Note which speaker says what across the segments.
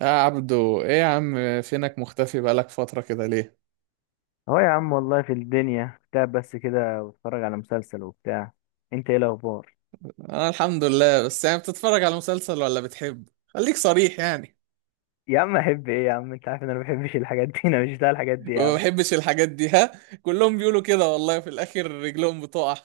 Speaker 1: يا عبدو، ايه يا عم؟ فينك مختفي بقالك فترة كده ليه؟
Speaker 2: اهو يا عم، والله في الدنيا كنت قاعد بس كده بتفرج على مسلسل وبتاع. انت ايه الاخبار؟
Speaker 1: انا الحمد لله. بس يعني بتتفرج على مسلسل ولا بتحب؟ خليك صريح يعني.
Speaker 2: يا عم احب ايه يا عم، انت عارف ان انا ما بحبش الحاجات دي. انا مش بتاع الحاجات دي يا
Speaker 1: ما
Speaker 2: عم.
Speaker 1: بحبش الحاجات دي. ها. كلهم بيقولوا كده والله، في الاخر رجلهم بتقع.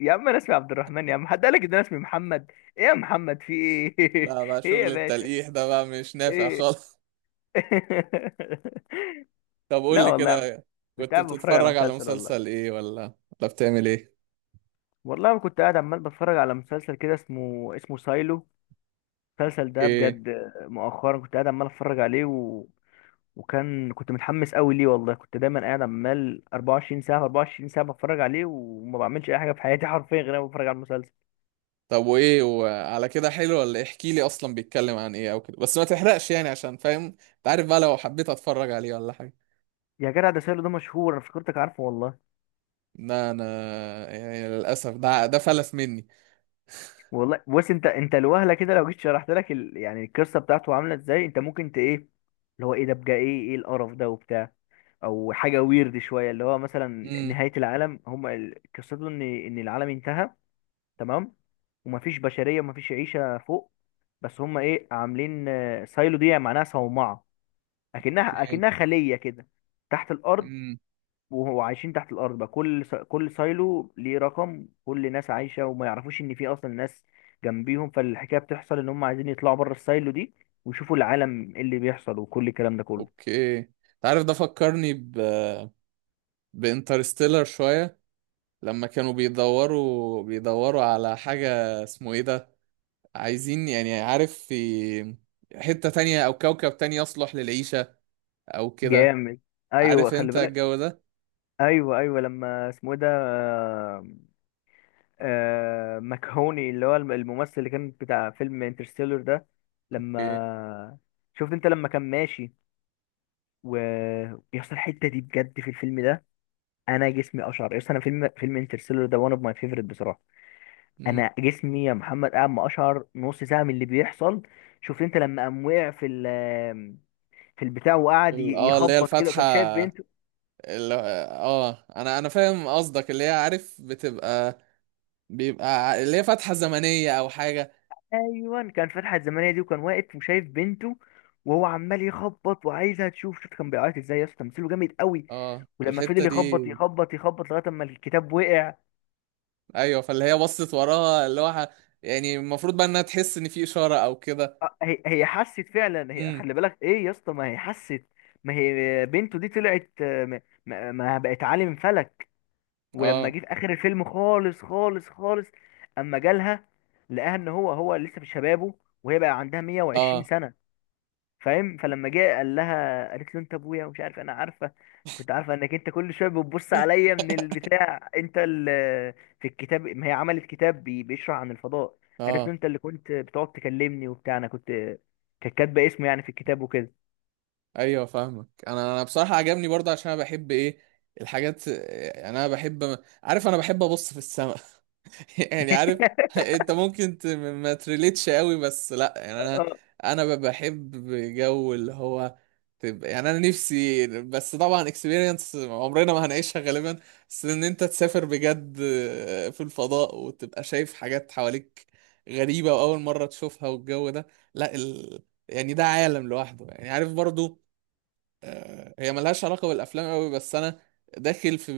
Speaker 2: يا عم انا اسمي عبد الرحمن يا عم، حد قالك ان انا اسمي محمد؟ ايه يا محمد، في ايه؟
Speaker 1: لا بقى،
Speaker 2: ايه يا
Speaker 1: شغل
Speaker 2: باشا؟
Speaker 1: التلقيح ده بقى مش نافع
Speaker 2: ايه؟
Speaker 1: خالص. طب قول
Speaker 2: لا
Speaker 1: لي
Speaker 2: والله يا عم،
Speaker 1: كده.
Speaker 2: كنت
Speaker 1: كنت
Speaker 2: قاعد بتفرج على
Speaker 1: بتتفرج على
Speaker 2: مسلسل
Speaker 1: مسلسل
Speaker 2: والله.
Speaker 1: ايه ولا بتعمل ايه؟
Speaker 2: والله كنت قاعد عمال بتفرج على مسلسل كده، اسمه سايلو. المسلسل ده
Speaker 1: ايه.
Speaker 2: بجد، مؤخرا كنت قاعد عمال اتفرج عليه. وكان كنت متحمس قوي ليه، والله كنت دايما قاعد عمال 24 ساعه في 24 ساعه بتفرج عليه، وما بعملش اي حاجه في حياتي حرفيا غير انا بتفرج على المسلسل.
Speaker 1: طب وايه، وعلى كده حلو ولا إيه؟ احكي لي اصلا بيتكلم عن ايه او كده، بس ما تحرقش يعني عشان فاهم انت، عارف بقى لو حبيت اتفرج عليه ولا حاجة.
Speaker 2: يا جدع ده سيرو ده مشهور، انا فكرتك عارفه والله.
Speaker 1: لا انا، يعني للاسف ده فلس مني.
Speaker 2: والله بص، انت الوهله كده لو جيت شرحت لك يعني القصه بتاعته عامله ازاي، انت ممكن ايه اللي هو ايه ده بقى ايه القرف ده وبتاع، او حاجه، ويرد شويه اللي هو مثلا
Speaker 1: امم.
Speaker 2: نهايه العالم. هم قصته ان العالم انتهى. تمام، ومفيش بشريه ومفيش عيشه فوق. بس هم ايه عاملين، سايلو دي معناها صومعه، اكنها
Speaker 1: اوكي.
Speaker 2: اكنها خليه كده تحت الارض.
Speaker 1: امم.
Speaker 2: وهو عايشين تحت الارض بقى، كل سايلو ليه رقم، كل ناس عايشه وما يعرفوش ان في اصلا ناس جنبيهم. فالحكايه بتحصل ان هم عايزين يطلعوا بره السايلو دي، ويشوفوا العالم إيه اللي بيحصل وكل الكلام ده كله.
Speaker 1: اوكي انت عارف، ده فكرني ب، بانترستيلر شويه، لما كانوا بيدوروا على حاجه، اسمه ايه ده، عايزين يعني، عارف، في حته تانية او كوكب تاني يصلح للعيشه او كده،
Speaker 2: جامد. ايوه
Speaker 1: عارف
Speaker 2: خلي
Speaker 1: انت
Speaker 2: بالك.
Speaker 1: الجو ده.
Speaker 2: ايوه، ايوه، لما اسمه إيه ده مكهوني، اللي هو الممثل اللي كان بتاع فيلم انترستيلر ده.
Speaker 1: اوكي.
Speaker 2: لما شفت انت لما كان ماشي ويحصل الحته دي بجد في الفيلم ده، انا جسمي اشعر، يس انا فيلم انترستيلر ده وان اوف ماي فيفرت بصراحه.
Speaker 1: امم.
Speaker 2: انا جسمي يا محمد قاعد ما اشعر نص ساعه من اللي بيحصل. شفت انت لما قام وقع في البتاع، وقعد
Speaker 1: اللي هي
Speaker 2: يخبط كده،
Speaker 1: الفاتحه.
Speaker 2: وكان شايف بنته.
Speaker 1: انا فاهم قصدك، اللي هي عارف، بيبقى اللي هي فتحة زمنية أو حاجة.
Speaker 2: ايوه، كان في الحلقه الزمنيه دي، وكان واقف وشايف بنته، وهو عمال يخبط وعايزها تشوف. شوف كان بيعيط ازاي يا اسطى، تمثيله جامد قوي.
Speaker 1: اه،
Speaker 2: ولما
Speaker 1: الحتة
Speaker 2: فضل
Speaker 1: دي.
Speaker 2: يخبط يخبط يخبط لغايه اما الكتاب وقع.
Speaker 1: أيوة، فاللي هي بصت وراها اللي هو يعني المفروض بقى إنها تحس إن في إشارة أو كده.
Speaker 2: هي حست فعلا، هي
Speaker 1: امم.
Speaker 2: خلي بالك ايه يا اسطى، ما هي حست. ما هي بنته دي طلعت، ما بقت عالم فلك. ولما
Speaker 1: اه.
Speaker 2: جه في اخر الفيلم خالص خالص خالص، اما جالها لقاها ان هو هو لسه في شبابه، وهي بقى عندها
Speaker 1: اه.
Speaker 2: 120 سنه. فاهم؟ فلما جه قال لها، قالت له: انت ابويا ومش عارف، انا عارفه، كنت عارفه انك انت كل شويه بتبص عليا من البتاع، انت اللي في الكتاب، ما هي عملت كتاب بيشرح عن الفضاء. قالت له:
Speaker 1: اه.
Speaker 2: انت اللي كنت بتقعد تكلمني وبتاع. انا كنت كانت كاتبه اسمه يعني في الكتاب وكده.
Speaker 1: ايوه، فاهمك. انا بصراحه عجبني برضه، عشان انا بحب ايه، الحاجات، يعني انا بحب، عارف انا بحب ابص في السماء. يعني عارف. انت ممكن ما تريليتش قوي، بس لا يعني انا،
Speaker 2: اه،
Speaker 1: بحب جو اللي هو تبقى، يعني انا نفسي، بس طبعا اكسبيرينس عمرنا ما هنعيشها غالبا، بس ان انت تسافر بجد في الفضاء وتبقى شايف حاجات حواليك غريبة، واول مرة تشوفها، والجو ده. لا ال... يعني ده عالم لوحده يعني، عارف برضو. هي ملهاش علاقة بالأفلام أوي، بس أنا داخل في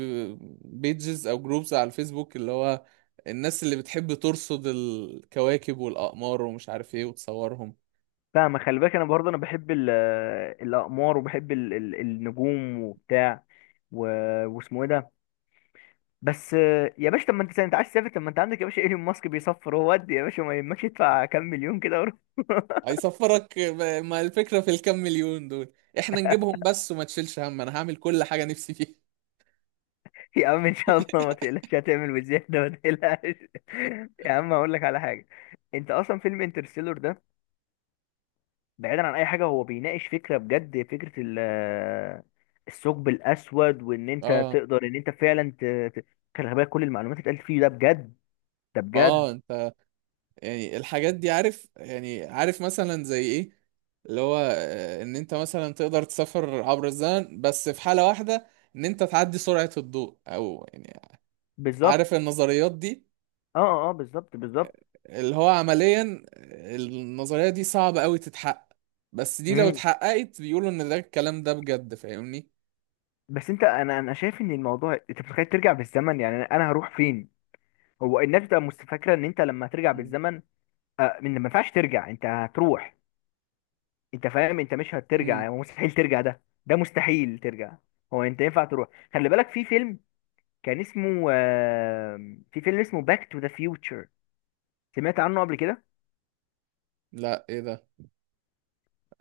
Speaker 1: بيجز أو جروبز على الفيسبوك، اللي هو الناس اللي بتحب ترصد الكواكب والأقمار ومش عارف إيه وتصورهم.
Speaker 2: فاهمة خلي بالك، انا برضه انا بحب الاقمار، وبحب النجوم وبتاع، و... واسمه ايه ده؟ بس يا باشا، طب ما انت عايز تسافر، طب ما انت عندك يا باشا ايلون ماسك بيصفر هو، ودي يا باشا ما يهمكش، ادفع كام مليون كده وروح.
Speaker 1: هيصفرك ما الفكرة في الكام مليون دول، إحنا نجيبهم بس، وما تشيلش هم، أنا هعمل كل حاجة نفسي فيها.
Speaker 2: يا عم ان شاء الله ما تقلقش، هتعمل بزيادة ما تقلقش. يا عم هقول لك على حاجة، انت اصلا فيلم انترستيلر ده بعيدا عن اي حاجة هو بيناقش فكرة بجد، فكرة الثقب الاسود، وان انت
Speaker 1: آه.
Speaker 2: تقدر، ان انت فعلا خلي بالك كل المعلومات اللي اتقالت فيه ده بجد، ده بجد.
Speaker 1: آه. أنت يعني الحاجات دي عارف، يعني عارف مثلا زي ايه، اللي هو ان انت مثلا تقدر تسافر عبر الزمن، بس في حالة واحدة، ان انت تعدي سرعة الضوء او يعني،
Speaker 2: بالظبط،
Speaker 1: عارف النظريات دي،
Speaker 2: اه، اه، بالظبط، بالظبط.
Speaker 1: اللي هو عمليا، النظرية دي صعبة قوي تتحقق، بس دي لو
Speaker 2: امم.
Speaker 1: اتحققت بيقولوا ان ده، الكلام ده بجد، فاهمني.
Speaker 2: بس انت انا انا شايف ان الموضوع، انت متخيل ترجع بالزمن يعني انا هروح فين. هو الناس بتبقى فاكره ان انت لما ترجع
Speaker 1: مم.
Speaker 2: بالزمن، آه، من ما ينفعش ترجع، انت هتروح، انت فاهم، انت مش هترجع
Speaker 1: امم.
Speaker 2: يعني مستحيل ترجع، ده مستحيل ترجع. هو انت ينفع تروح، خلي بالك في فيلم كان اسمه. في فيلم اسمه باك تو ذا فيوتشر، سمعت عنه قبل كده؟
Speaker 1: لا، ايه ده؟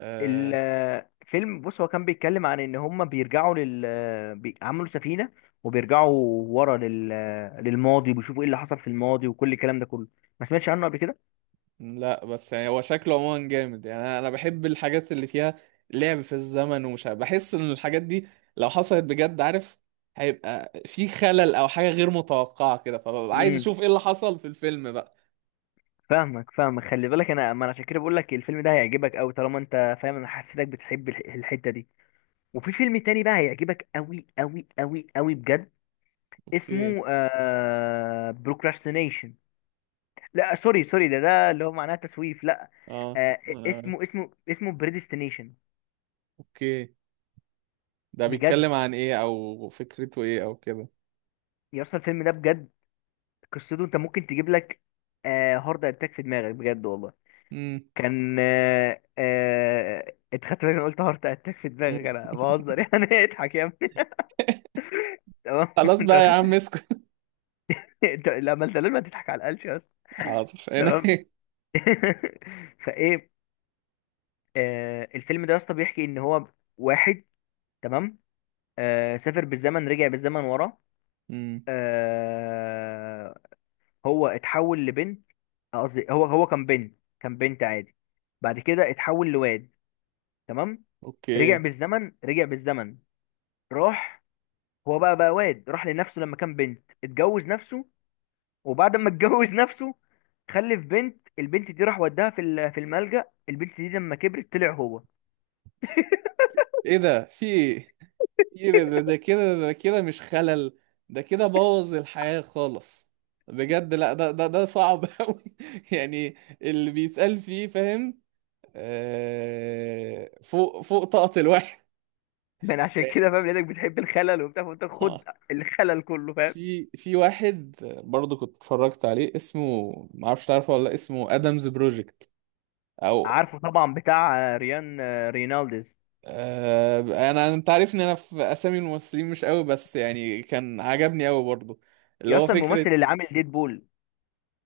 Speaker 1: آه.
Speaker 2: الفيلم بص، هو كان بيتكلم عن ان هم بيرجعوا عملوا سفينة، وبيرجعوا ورا لل... آه، للماضي، وبيشوفوا ايه اللي حصل في الماضي وكل الكلام ده كله. ما سمعتش عنه قبل كده؟
Speaker 1: لا، بس يعني هو شكله عموما جامد، يعني انا أنا بحب الحاجات اللي فيها لعب في الزمن، ومش عارف، بحس ان الحاجات دي لو حصلت بجد، عارف، هيبقى في خلل او حاجة غير متوقعة كده، فببقى عايز
Speaker 2: امم،
Speaker 1: اشوف ايه اللي حصل في الفيلم بقى.
Speaker 2: فاهمك فاهمك، خلي بالك، ما انا عشان كده بقول لك الفيلم ده هيعجبك قوي، طالما انت فاهم انا حسيتك بتحب الحتة دي. وفي فيلم تاني بقى هيعجبك قوي قوي قوي قوي بجد،
Speaker 1: اوكي.
Speaker 2: اسمه بروكراستينيشن، لا سوري، سوري، ده اللي هو معناه تسويف، لا.
Speaker 1: اه.
Speaker 2: آه
Speaker 1: انا
Speaker 2: اسمه بريديستينيشن.
Speaker 1: اوكي، ده
Speaker 2: بجد
Speaker 1: بيتكلم عن ايه او فكرته ايه او كده؟
Speaker 2: يا اسطى الفيلم ده بجد، قصته، انت ممكن تجيب لك هارت اتاك في دماغك بجد والله.
Speaker 1: امم.
Speaker 2: كان آه آه انت خدت بالك، انا قلت هارت اتاك في دماغك،
Speaker 1: أمم.
Speaker 2: انا بهزر يعني. اضحك يا ابني. تمام.
Speaker 1: خلاص
Speaker 2: انت ما
Speaker 1: بقى يا عم،
Speaker 2: خدتش.
Speaker 1: اسكت.
Speaker 2: لا ما انت لازم تضحك على القلش يا اسطى.
Speaker 1: حاضر، هنا.
Speaker 2: تمام. فايه، الفيلم ده يا اسطى بيحكي ان هو واحد، تمام، سافر بالزمن، رجع بالزمن ورا،
Speaker 1: امم.
Speaker 2: آه هو اتحول لبنت. قصدي هو هو كان بنت، كان بنت عادي. بعد كده اتحول لواد، تمام. رجع
Speaker 1: اوكي.
Speaker 2: بالزمن، رجع بالزمن، راح، هو بقى واد راح لنفسه لما كان بنت، اتجوز نفسه. وبعد ما اتجوز نفسه، خلف بنت. البنت دي راح وداها في الملجأ. البنت دي لما كبرت طلع هو.
Speaker 1: ايه ده، في ايه؟ ايه ده، ده كده، ده كده مش خلل، ده كده بوظ الحياة خالص، بجد. لا، ده ده صعب قوي، يعني اللي بيتقال فيه فاهم، آه، فوق فوق طاقة الواحد
Speaker 2: عشان
Speaker 1: يعني.
Speaker 2: كده فاهم، لانك بتحب الخلل وبتاع فانت
Speaker 1: آه.
Speaker 2: خد الخلل كله فاهم.
Speaker 1: في واحد برضه كنت اتفرجت عليه، اسمه، ما اعرفش تعرفه ولا لأ، اسمه ادمز بروجكت، او.
Speaker 2: عارفه طبعا، بتاع ريان رينالديز.
Speaker 1: آه، انت عارفني انا في اسامي الممثلين مش قوي، بس يعني كان عجبني قوي برضه، اللي
Speaker 2: يا،
Speaker 1: هو
Speaker 2: اصلا
Speaker 1: فكرة،
Speaker 2: الممثل اللي عامل ديدبول.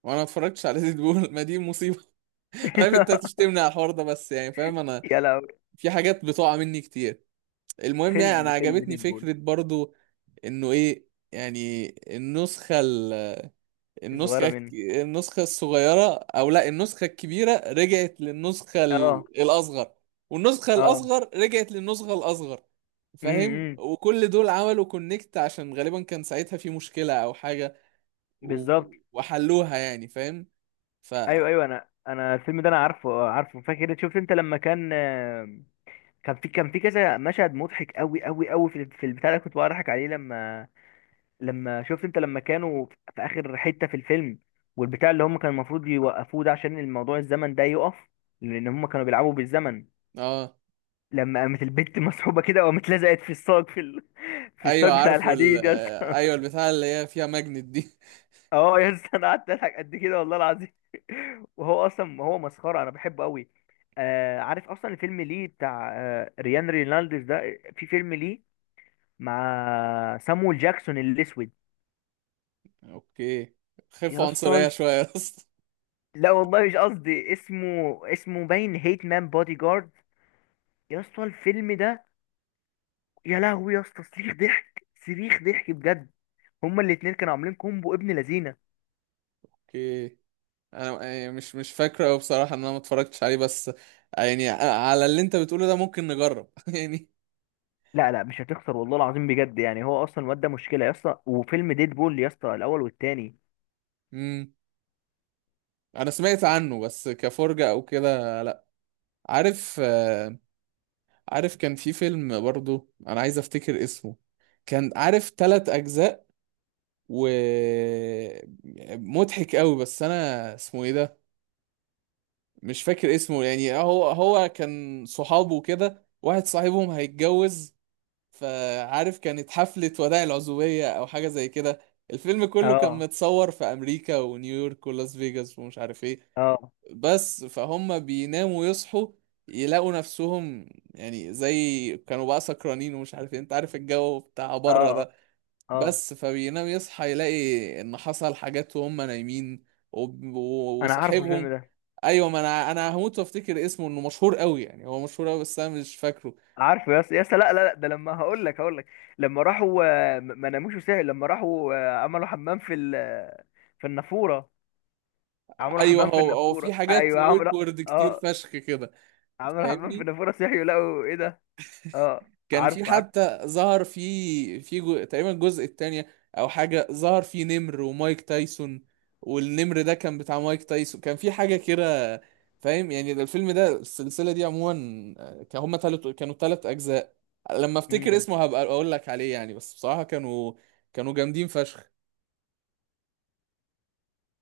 Speaker 1: وانا ما اتفرجتش على ديد بول. ما دي مصيبه. عارف انت هتشتمني على الحوار ده، بس يعني فاهم انا
Speaker 2: يا لهوي،
Speaker 1: في حاجات بتقع مني كتير. المهم يعني انا
Speaker 2: فيلم
Speaker 1: عجبتني
Speaker 2: ديدبول،
Speaker 1: فكره برضو، انه ايه يعني، النسخه ال...
Speaker 2: الصغيره منه.
Speaker 1: النسخه الصغيره، او لا، النسخه الكبيره رجعت للنسخه
Speaker 2: اه،
Speaker 1: الاصغر، والنسخه
Speaker 2: اه.
Speaker 1: الاصغر رجعت للنسخه الاصغر، فاهم،
Speaker 2: امم.
Speaker 1: وكل دول عملوا كونكت عشان غالبا كان ساعتها في مشكله او حاجه، و...
Speaker 2: بالظبط.
Speaker 1: وحلوها يعني فاهم، ف.
Speaker 2: ايوه، ايوه، انا الفيلم ده انا عارفه، عارفه، فاكر، شفت انت لما كان، كان في كذا مشهد مضحك قوي قوي قوي، في البتاع اللي كنت بقى عليه، لما شفت انت لما كانوا في اخر حتة في الفيلم، والبتاع اللي هم كان المفروض يوقفوه ده عشان الموضوع الزمن ده يقف، لان هم كانوا بيلعبوا بالزمن.
Speaker 1: اه.
Speaker 2: لما قامت البت مسحوبة كده وقامت لزقت في الصاج، في
Speaker 1: ايوه،
Speaker 2: الصاج بتاع
Speaker 1: عارفه
Speaker 2: الحديد يا اسطى.
Speaker 1: ايوه، البتاع اللي هي فيها ماجنت دي.
Speaker 2: اه يا اسطى، انا قعدت اضحك قد كده والله العظيم. وهو اصلا هو مسخرة، انا بحبه قوي. عارف اصلا الفيلم ليه بتاع ريان رينالديز ده، في فيلم ليه مع سامويل جاكسون الاسود.
Speaker 1: اوكي.
Speaker 2: يا
Speaker 1: خفة عنصرية
Speaker 2: اسطى
Speaker 1: شوية يا اسطى.
Speaker 2: لا والله مش قصدي، اسمه باين هيت مان بودي جارد. يا اسطى الفيلم ده، يا لهوي يا اسطى، صريخ ضحك صريخ ضحك بجد. هما الاتنين كانوا عاملين كومبو ابن لذينه.
Speaker 1: اوكي. انا يعني مش فاكره أوي بصراحة ان انا ما اتفرجتش عليه، بس يعني على اللي انت بتقوله ده ممكن نجرب يعني.
Speaker 2: لا، لا، مش هتخسر والله العظيم بجد يعني، هو اصلا الواد ده مشكله يا اسطى، وفيلم ديد بول يا اسطى الاول والتاني.
Speaker 1: امم. انا سمعت عنه بس كفرجة او كده، لا. عارف، عارف كان في فيلم برضو، انا عايز افتكر اسمه، كان عارف 3 اجزاء، و، مضحك قوي، بس انا اسمه ايه ده، مش فاكر اسمه، يعني هو كان صحابه كده، واحد صاحبهم هيتجوز، فعارف كانت حفلة وداع العزوبية أو حاجة زي كده، الفيلم كله كان
Speaker 2: اه،
Speaker 1: متصور في أمريكا ونيويورك ولاس فيجاس ومش عارف ايه،
Speaker 2: اه،
Speaker 1: بس فهم بيناموا يصحوا يلاقوا نفسهم، يعني زي كانوا بقى سكرانين ومش عارف ايه، انت عارف الجو بتاع بره
Speaker 2: اه،
Speaker 1: ده،
Speaker 2: اه،
Speaker 1: بس فبينام يصحى يلاقي ان حصل حاجات وهم نايمين، و
Speaker 2: انا عارفه الفيلم
Speaker 1: وصاحبهم
Speaker 2: ده.
Speaker 1: ايوه، ما انا هموت وافتكر اسمه، انه مشهور قوي، يعني هو مشهور قوي بس انا مش فاكره.
Speaker 2: عارفه يا اسطى، يا اسطى، لا، لا، لا، ده لما هقول لك. لما راحوا ما ناموش وسهل، لما راحوا عملوا حمام في النافوره. عملوا
Speaker 1: ايوه،
Speaker 2: حمام في
Speaker 1: هو في
Speaker 2: النافوره،
Speaker 1: حاجات
Speaker 2: ايوه عملوا.
Speaker 1: اوكورد كتير
Speaker 2: اه،
Speaker 1: فشخ كده،
Speaker 2: عملوا حمام في
Speaker 1: فاهمني.
Speaker 2: النافوره، صحيوا لقوا ايه ده. اه،
Speaker 1: كان في
Speaker 2: عارف، عارف.
Speaker 1: حتى، ظهر تقريبا الجزء الثاني او حاجه، ظهر فيه نمر ومايك تايسون، والنمر ده كان بتاع مايك تايسون، كان في حاجه كده، فاهم يعني، ده الفيلم ده، السلسله دي عموما، كان هما كانوا 3 اجزاء، لما افتكر
Speaker 2: مم.
Speaker 1: اسمه هبقى اقول لك عليه يعني، بس بصراحه كانوا جامدين فشخ.